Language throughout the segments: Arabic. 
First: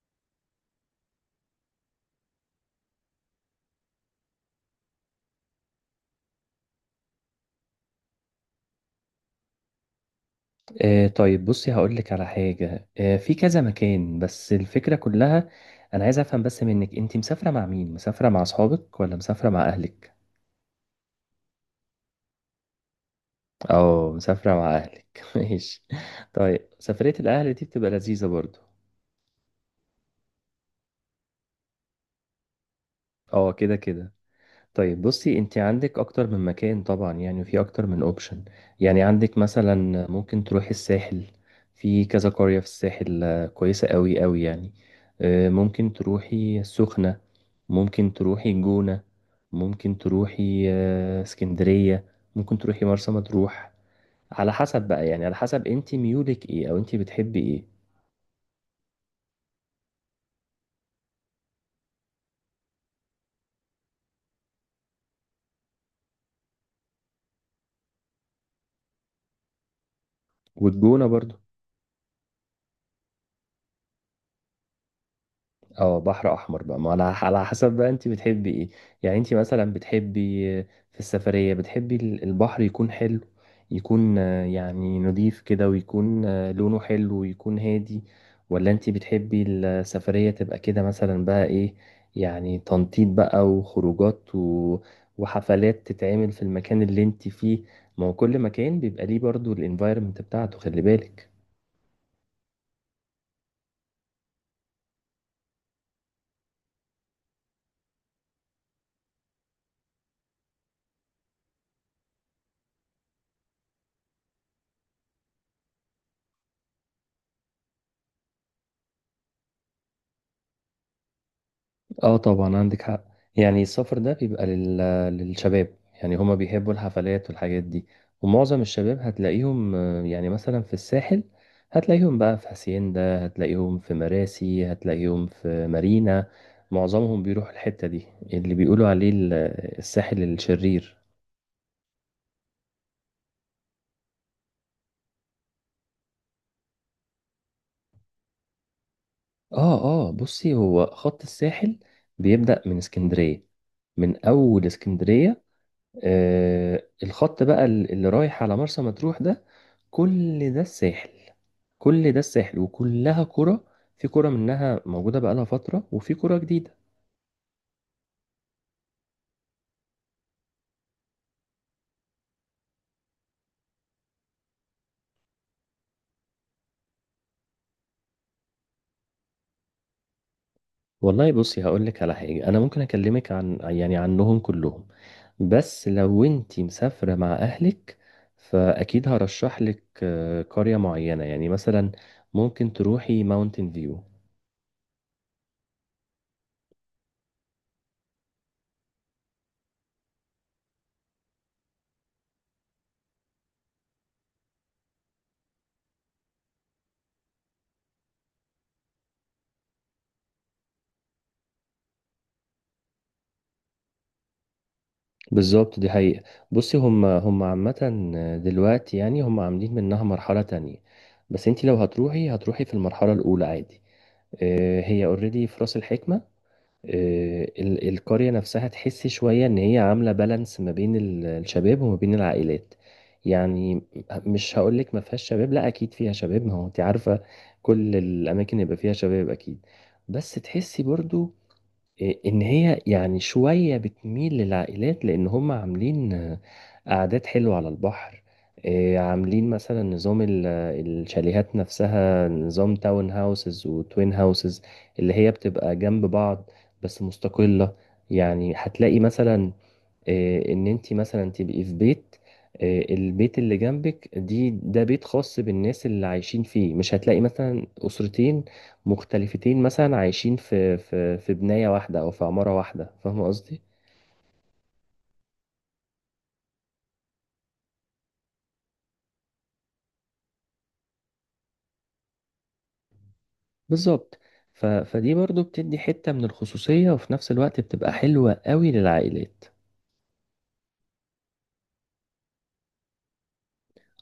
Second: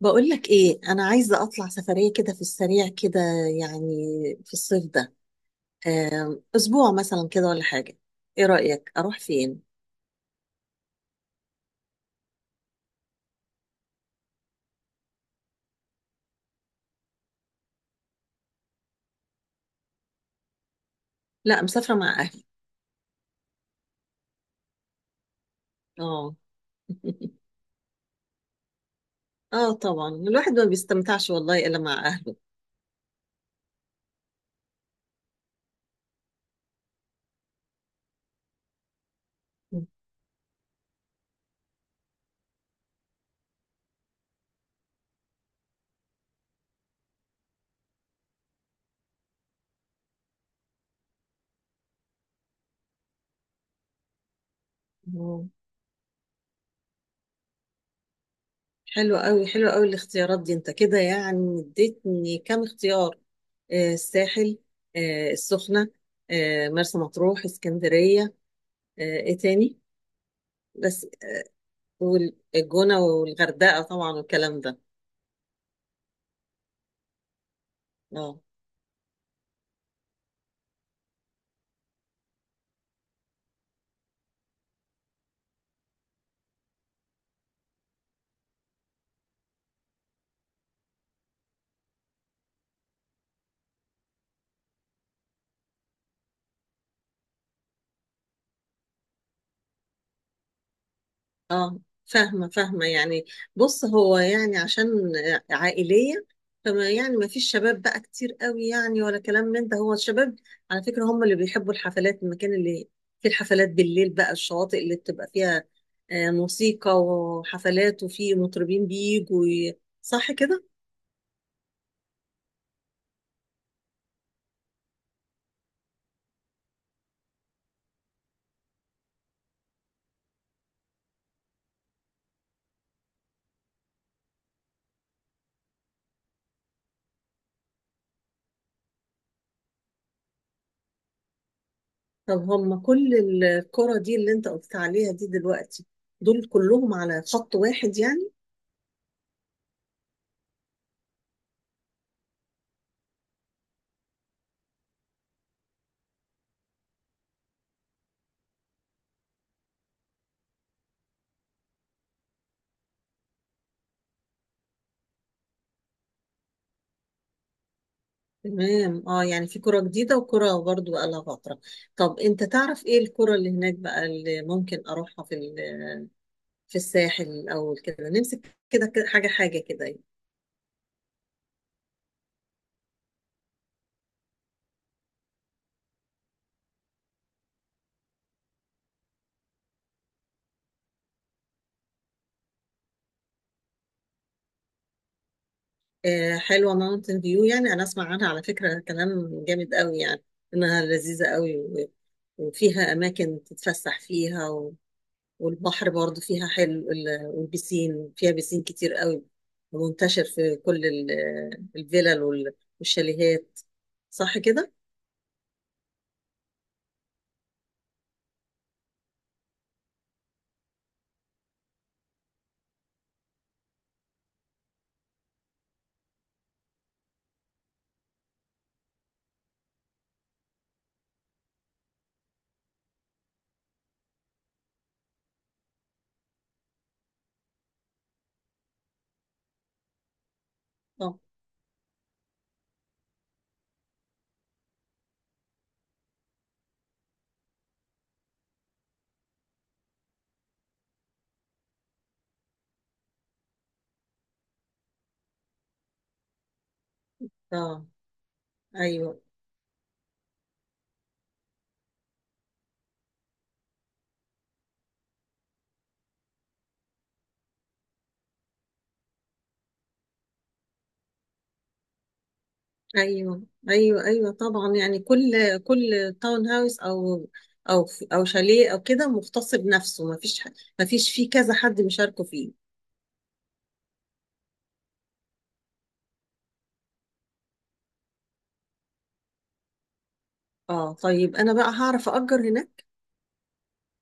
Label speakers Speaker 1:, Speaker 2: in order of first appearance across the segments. Speaker 1: بقولك ايه، انا عايزه اطلع سفريه كده في السريع كده يعني في الصيف ده، اسبوع مثلا كده ولا حاجه. ايه رايك اروح فين؟
Speaker 2: آه طيب بصي، هقول لك على حاجة في كذا مكان. بس الفكرة كلها، أنا عايز أفهم بس منك، أنت مسافرة مع مين؟ مسافرة مع أصحابك ولا مسافرة مع أهلك؟
Speaker 1: لا، مسافره مع اهلي.
Speaker 2: أه مسافرة مع أهلك ماشي.
Speaker 1: اه.
Speaker 2: طيب سفرية الأهل دي بتبقى لذيذة برضو.
Speaker 1: اه، طبعا الواحد ما بيستمتعش والله الا مع اهله.
Speaker 2: أه كده كده. طيب بصي، انت عندك اكتر من مكان طبعا يعني، وفي اكتر من اوبشن. يعني عندك مثلا ممكن تروحي الساحل. في كذا قرية في الساحل، كويسة قوي قوي يعني. ممكن تروحي السخنة. ممكن تروحي الجونة. ممكن تروحي اسكندرية. ممكن تروحي مرسى مطروح. على حسب بقى، يعني على
Speaker 1: آه.
Speaker 2: حسب انت ميولك ايه او انت بتحبي ايه.
Speaker 1: حلو قوي، حلو قوي الاختيارات دي، انت كده يعني اديتني كام اختيار. الساحل، السخنه، مرسى مطروح، اسكندريه، ايه تاني؟
Speaker 2: والجونة
Speaker 1: بس،
Speaker 2: برضو.
Speaker 1: والجونه والغردقه طبعا والكلام ده.
Speaker 2: اه بحر احمر بقى، ما على حسب بقى انت
Speaker 1: اه
Speaker 2: بتحبي ايه. يعني انت مثلا بتحبي في السفرية بتحبي البحر يكون حلو، يكون يعني نضيف كده، ويكون لونه حلو ويكون هادي. ولا انت بتحبي السفرية تبقى كده مثلا بقى ايه، يعني تنطيط بقى وخروجات و... وحفلات تتعمل في المكان اللي انت فيه. ما هو كل مكان بيبقى ليه برضو الانفايرمنت بتاعته، خلي بالك.
Speaker 1: اه. فاهمة فاهمة يعني. بص، هو يعني عشان عائلية، فما يعني ما فيش شباب بقى كتير قوي يعني ولا كلام من ده. هو الشباب على فكرة هم اللي بيحبوا الحفلات، المكان اللي فيه الحفلات بالليل بقى، الشواطئ اللي بتبقى فيها موسيقى وحفلات وفي مطربين بيجوا صح كده؟
Speaker 2: اه طبعا عندك حق. يعني السفر ده بيبقى لل... للشباب يعني، هما بيحبوا الحفلات والحاجات دي. ومعظم الشباب هتلاقيهم يعني مثلا في الساحل. هتلاقيهم بقى في هاسيندا، هتلاقيهم في مراسي، هتلاقيهم في مارينا. معظمهم بيروحوا الحتة دي اللي بيقولوا عليه الساحل الشرير.
Speaker 1: طب هم كل الكرة دي اللي انت قلت عليها دي دلوقتي، دول كلهم على خط واحد يعني؟
Speaker 2: اه. اه بصي، هو خط الساحل بيبدأ من اسكندرية، من أول اسكندرية، آه الخط بقى اللي رايح على مرسى مطروح ده، كل ده الساحل. كل ده الساحل وكلها كرة. في كرة منها موجودة بقالها فترة، وفي كرة جديدة.
Speaker 1: تمام، اه، يعني في كرة جديدة وكرة برضو بقالها فترة. طب انت تعرف ايه الكرة اللي هناك بقى اللي ممكن اروحها في في الساحل الاول، كده نمسك كده كده حاجة حاجة كده يعني.
Speaker 2: والله بصي، هقول لك على حاجة. أنا ممكن أكلمك عن يعني عنهم كلهم، بس لو أنتي مسافرة مع أهلك فأكيد هرشح لك قرية معينة. يعني مثلا ممكن تروحي ماونتين فيو.
Speaker 1: آه، حلوة ماونتن فيو يعني، انا اسمع عنها على فكرة كلام جامد قوي يعني، انها لذيذة قوي وفيها اماكن تتفسح فيها والبحر برضو فيها حلو، والبسين فيها، بسين كتير قوي منتشر في كل الفلل والشاليهات. صح كده؟
Speaker 2: بالظبط دي حقيقة. بصي هم عامة دلوقتي، يعني هم عاملين منها مرحلة تانية، بس انت لو هتروحي هتروحي في المرحلة الأولى عادي. اه هي اوريدي في رأس الحكمة. اه القرية نفسها تحسي شوية ان هي عاملة بالانس ما بين الشباب وما بين العائلات يعني. مش هقولك ما فيهاش شباب، لا اكيد فيها شباب، ما هو انت عارفة كل الاماكن يبقى فيها شباب اكيد. بس تحسي
Speaker 1: اه،
Speaker 2: برضو ان هي يعني شوية بتميل للعائلات، لان هم عاملين قعدات حلوة على البحر. عاملين مثلا نظام الشاليهات نفسها، نظام تاون هاوسز وتوين هاوسز، اللي هي بتبقى جنب بعض بس مستقلة.
Speaker 1: اه.
Speaker 2: يعني هتلاقي
Speaker 1: ايوه،
Speaker 2: مثلا ان انت مثلا تبقي في بيت، البيت اللي جنبك دي ده بيت خاص بالناس اللي عايشين فيه. مش هتلاقي مثلا اسرتين مختلفتين مثلا عايشين في بناية واحدة او في عمارة واحدة، فاهمة
Speaker 1: ايوه،
Speaker 2: قصدي.
Speaker 1: ايوه، ايوه طبعا يعني، كل تاون هاوس، او او شاليه او كده مختص بنفسه. ما فيش فيه كذا حد مشاركه فيه.
Speaker 2: بالظبط. ف فدي برضو بتدي حتة من الخصوصية، وفي نفس الوقت بتبقى حلوة قوي للعائلات.
Speaker 1: اه طيب، انا بقى هعرف اجر هناك؟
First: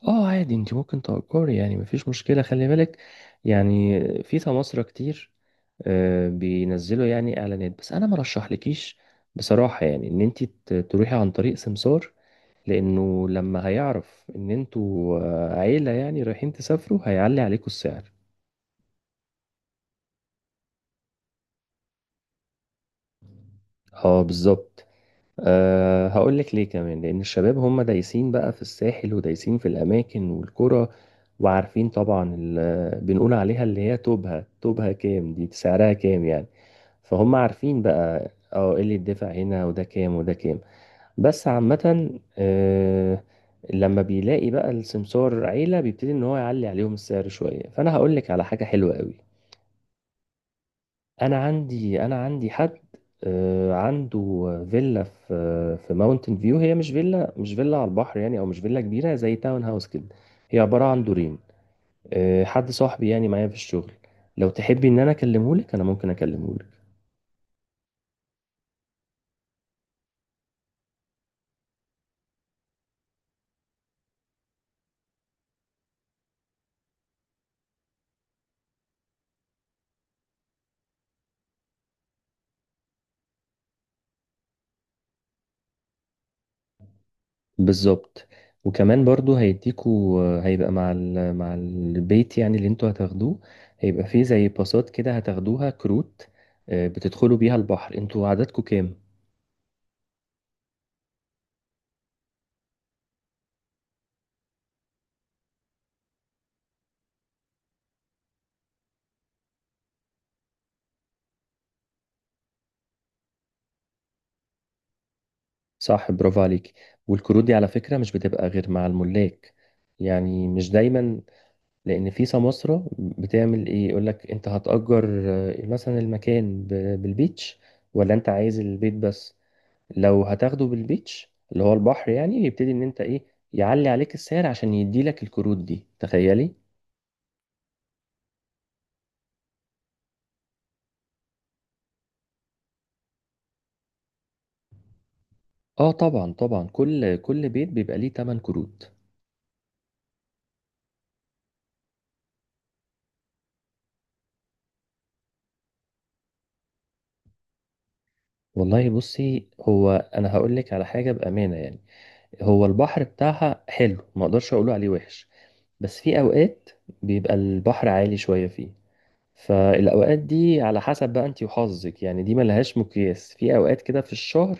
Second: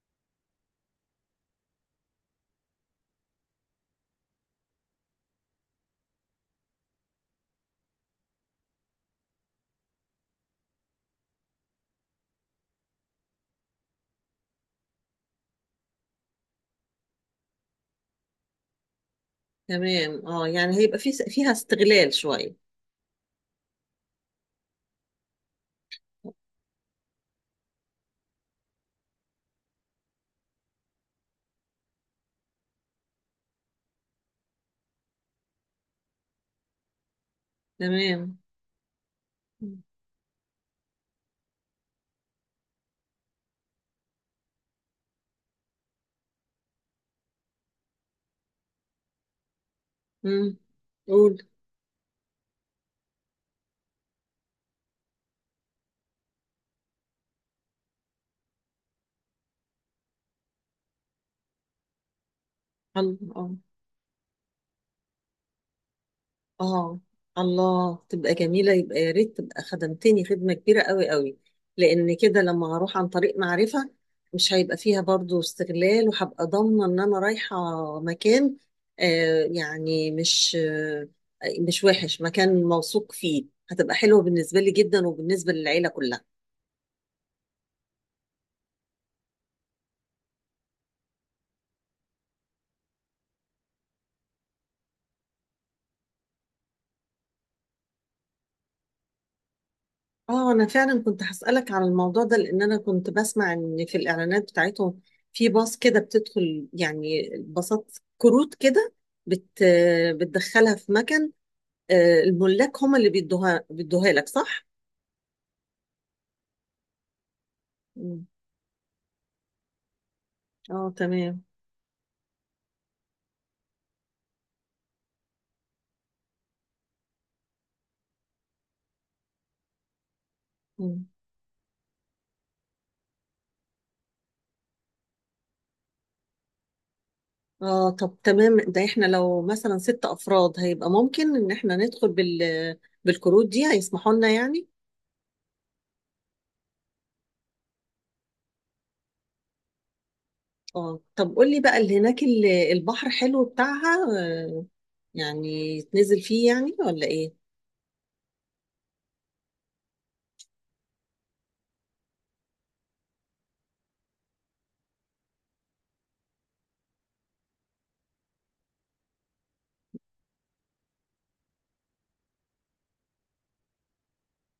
Speaker 2: اه عادي، انت ممكن تأجري يعني، مفيش مشكلة. خلي بالك يعني في سماسرة كتير بينزلوا يعني اعلانات. بس انا ما رشحلكيش بصراحة يعني ان انت تروحي عن طريق سمسار، لانه لما هيعرف ان انتوا عيلة يعني رايحين تسافروا هيعلي عليكم السعر.
Speaker 1: تمام، اه يعني هيبقى فيها استغلال شويه.
Speaker 2: اه بالظبط. أه هقول لك ليه كمان، لان الشباب هم دايسين بقى في الساحل ودايسين في الاماكن والقرى، وعارفين طبعا بنقول عليها اللي هي توبها توبها كام دي، سعرها كام يعني. فهم عارفين بقى
Speaker 1: تمام.
Speaker 2: اه ايه اللي يدفع هنا، وده كام وده كام. بس عامة، آه، لما بيلاقي بقى السمسار عيلة، بيبتدي ان هو يعلي عليهم السعر شوية. فانا هقول لك على حاجة حلوة قوي.
Speaker 1: امم قول.
Speaker 2: انا عندي حد عنده فيلا في ماونتن فيو. هي مش فيلا، على البحر يعني، او مش فيلا كبيرة زي تاون هاوس كده. هي عبارة عن دورين. حد صاحبي يعني
Speaker 1: الله.
Speaker 2: معايا في
Speaker 1: آه.
Speaker 2: الشغل. لو تحبي ان انا اكلمه لك، انا ممكن اكلمه لك.
Speaker 1: اه، الله تبقى جميلة، يبقى يا ريت، تبقى خدمتني خدمة كبيرة قوي قوي. لأن كده لما هروح عن طريق معرفة، مش هيبقى فيها برضو استغلال، وهبقى ضامنة إن أنا رايحة مكان، يعني مش مش وحش، مكان موثوق فيه. هتبقى حلوة بالنسبة لي جدا وبالنسبة للعيلة كلها.
Speaker 2: بالظبط. وكمان برضو هيديكوا، هيبقى مع مع البيت يعني اللي انتوا هتاخدوه، هيبقى فيه زي باصات كده هتاخدوها، كروت بتدخلوا بيها البحر. انتوا عددكوا كام؟
Speaker 1: اه، انا فعلا كنت هسألك على الموضوع ده لان انا كنت بسمع ان في الاعلانات بتاعتهم، في باص كده بتدخل يعني، باصات كروت كده بت بتدخلها في مكان. الملاك هم اللي بيدوها لك، صح؟
Speaker 2: صح، برافو عليك. والكروت دي على فكرة مش
Speaker 1: مم.
Speaker 2: بتبقى غير مع الملاك، يعني مش
Speaker 1: اه،
Speaker 2: دايما.
Speaker 1: تمام.
Speaker 2: لان في سماسرة بتعمل ايه، يقولك انت هتأجر مثلا المكان بالبيتش ولا انت عايز البيت بس. لو هتاخده
Speaker 1: مم.
Speaker 2: بالبيتش اللي هو البحر يعني، يبتدي ان انت ايه، يعلي عليك السعر عشان يديلك الكروت دي، تخيلي.
Speaker 1: اه طب، تمام. ده احنا لو مثلا ست افراد هيبقى ممكن ان احنا ندخل بالكروت دي، هيسمحوا لنا يعني؟
Speaker 2: اه طبعا طبعا كل بيت بيبقى ليه 8 كروت.
Speaker 1: اه طب قول لي بقى، اللي هناك البحر حلو بتاعها، يعني يتنزل فيه يعني ولا ايه؟
Speaker 2: والله بصي، هو انا هقول لك على حاجه بامانه يعني، هو البحر بتاعها حلو ما اقدرش اقوله عليه وحش. بس في اوقات بيبقى البحر عالي شويه فيه، فالأوقات دي على حسب بقى انت وحظك يعني. دي ملهاش مقياس في أوقات كده في الشهر،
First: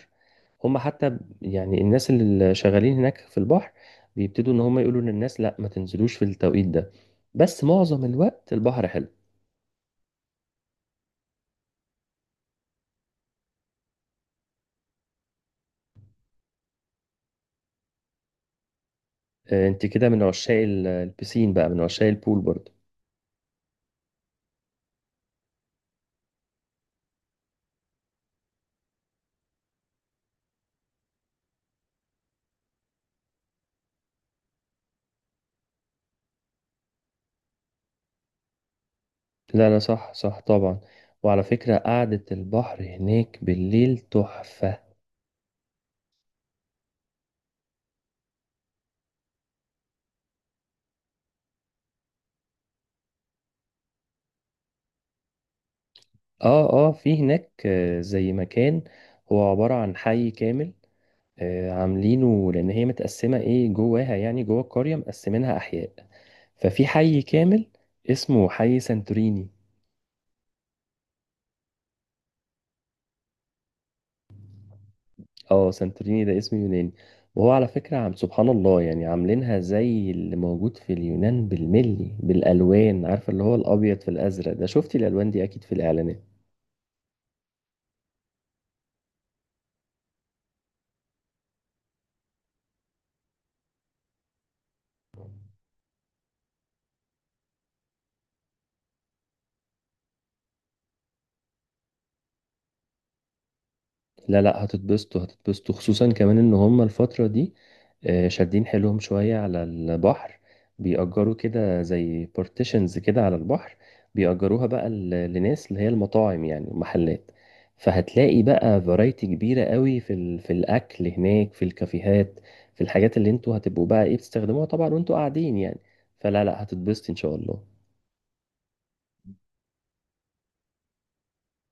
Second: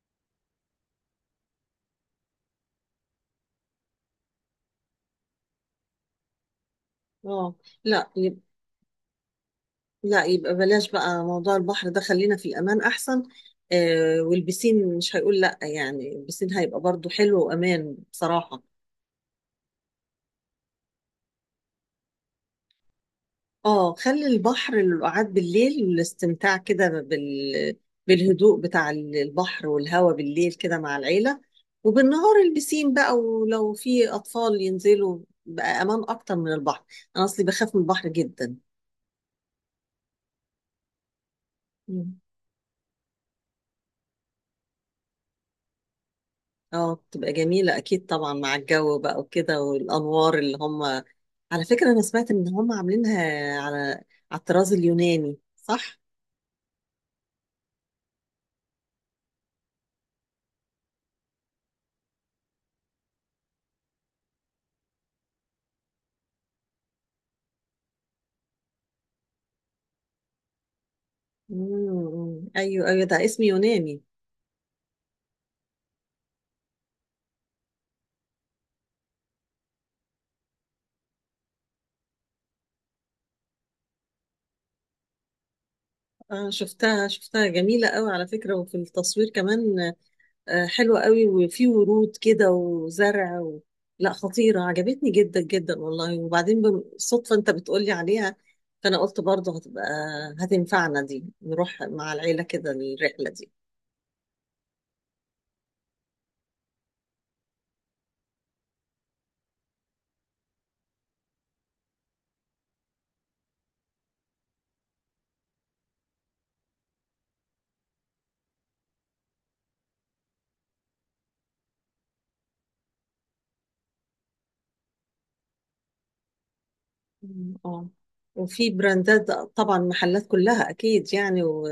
Speaker 2: هم حتى يعني الناس اللي شغالين هناك في البحر بيبتدوا ان هم يقولوا للناس لا ما تنزلوش في التوقيت ده.
Speaker 1: اه،
Speaker 2: بس معظم
Speaker 1: لا يب...
Speaker 2: الوقت البحر حلو.
Speaker 1: لا يبقى بلاش بقى موضوع البحر ده، خلينا في الامان احسن. والبسين مش هيقول لا يعني، البسين هيبقى برضو حلو وامان بصراحة.
Speaker 2: انت كده من عشاق البسين بقى، من عشاق البول برضه.
Speaker 1: اه، خلي البحر للقعاد بالليل والاستمتاع كده بالهدوء بتاع البحر والهواء بالليل كده مع العيلة. وبالنهار البسين بقى، ولو في اطفال ينزلوا بقى امان اكتر من البحر. انا اصلي بخاف من البحر جدا.
Speaker 2: لا لا صح صح طبعا. وعلى فكرة قعدة البحر هناك بالليل تحفة.
Speaker 1: اه، بتبقى جميلة أكيد طبعا، مع الجو بقى وكده والأنوار اللي هم. على فكرة أنا سمعت إن هم عاملينها على على الطراز اليوناني، صح؟
Speaker 2: اه اه في هناك زي مكان، هو عبارة عن حي كامل. عاملينه لان هي متقسمه ايه جواها، يعني جوه القريه مقسمينها احياء، ففي حي كامل اسمه حي سانتوريني.
Speaker 1: مم. أيوه، أيوه، ده اسم يوناني.
Speaker 2: اه سانتوريني ده اسم يوناني. وهو على فكره عم سبحان الله يعني، عاملينها زي اللي موجود في اليونان بالملي، بالالوان، عارفه اللي هو الابيض في الازرق ده، شفتي الالوان دي اكيد في الاعلانات.
Speaker 1: آه، شفتها شفتها جميلة قوي على فكرة، وفي التصوير كمان. آه، حلوة قوي، وفي ورود كده وزرع. لا، خطيرة، عجبتني جدا جدا والله. وبعدين بالصدفة أنت بتقولي عليها، فأنا قلت برضه هتنفعنا دي، نروح مع العيلة كده الرحلة دي.
Speaker 2: لا لا هتتبسطوا هتتبسطوا خصوصا كمان ان هم الفترة دي شادين حيلهم شوية على البحر، بيأجروا كده زي بارتيشنز كده على البحر، بيأجروها بقى لناس اللي هي المطاعم، يعني محلات. فهتلاقي بقى فرايتي كبيرة قوي في في الأكل هناك، في الكافيهات، في الحاجات اللي انتوا هتبقوا بقى ايه بتستخدموها طبعا وانتوا قاعدين يعني. فلا لا هتتبسطي ان شاء
Speaker 1: مم.
Speaker 2: الله.
Speaker 1: اه، وفي براندات طبعا، محلات كلها اكيد يعني، و...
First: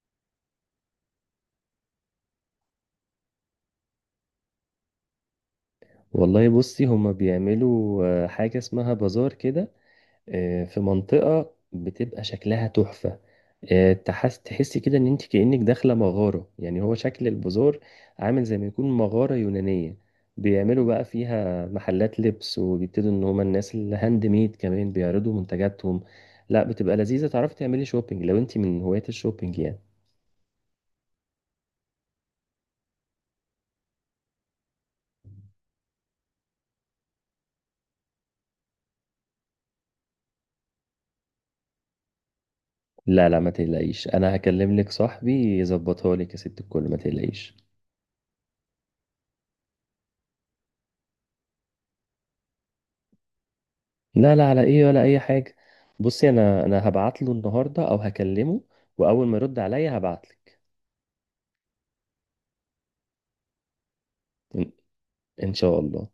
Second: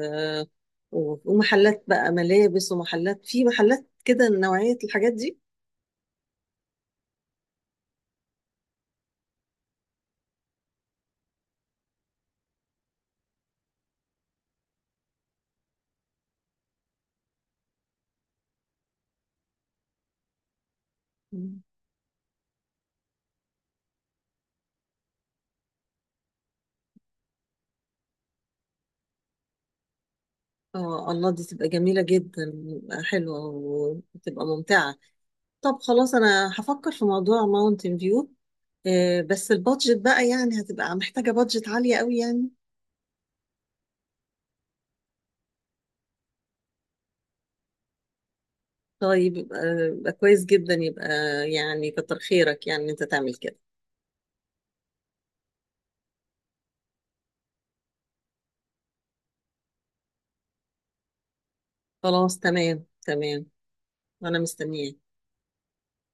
Speaker 1: و... ومحلات بقى ملابس، ومحلات في محلات كده نوعية الحاجات دي.
Speaker 2: والله بصي، هما بيعملوا حاجة اسمها بازار كده في منطقة بتبقى شكلها تحفة. تحسي كده ان انت كأنك داخلة مغارة. يعني هو شكل البازار عامل زي ما يكون مغارة يونانية. بيعملوا بقى
Speaker 1: مم.
Speaker 2: فيها محلات لبس، وبيبتدوا ان هما الناس الهاند ميد كمان بيعرضوا منتجاتهم. لا بتبقى لذيذة، تعرفي تعملي شوبينج لو انت من هواة الشوبينج يعني.
Speaker 1: اه، الله، دي تبقى جميلة جدا. حلوة، وتبقى ممتعة. طب خلاص، انا هفكر في موضوع ماونتن فيو، بس البادجت بقى يعني، هتبقى محتاجة بادجت عالية قوي يعني.
Speaker 2: لا لا ما تقلقيش، انا هكلم لك صاحبي يظبطها لك يا ست الكل، ما تقلقيش.
Speaker 1: طيب يبقى كويس جدا، يبقى يعني كتر خيرك يعني إن انت تعمل كده.
Speaker 2: لا لا على ايه ولا اي حاجة. بصي انا هبعت له النهاردة او هكلمه، واول ما يرد عليا هبعت لك.
Speaker 1: خلاص، تمام تمام، وانا
Speaker 2: ان
Speaker 1: مستنياك.
Speaker 2: إن شاء الله.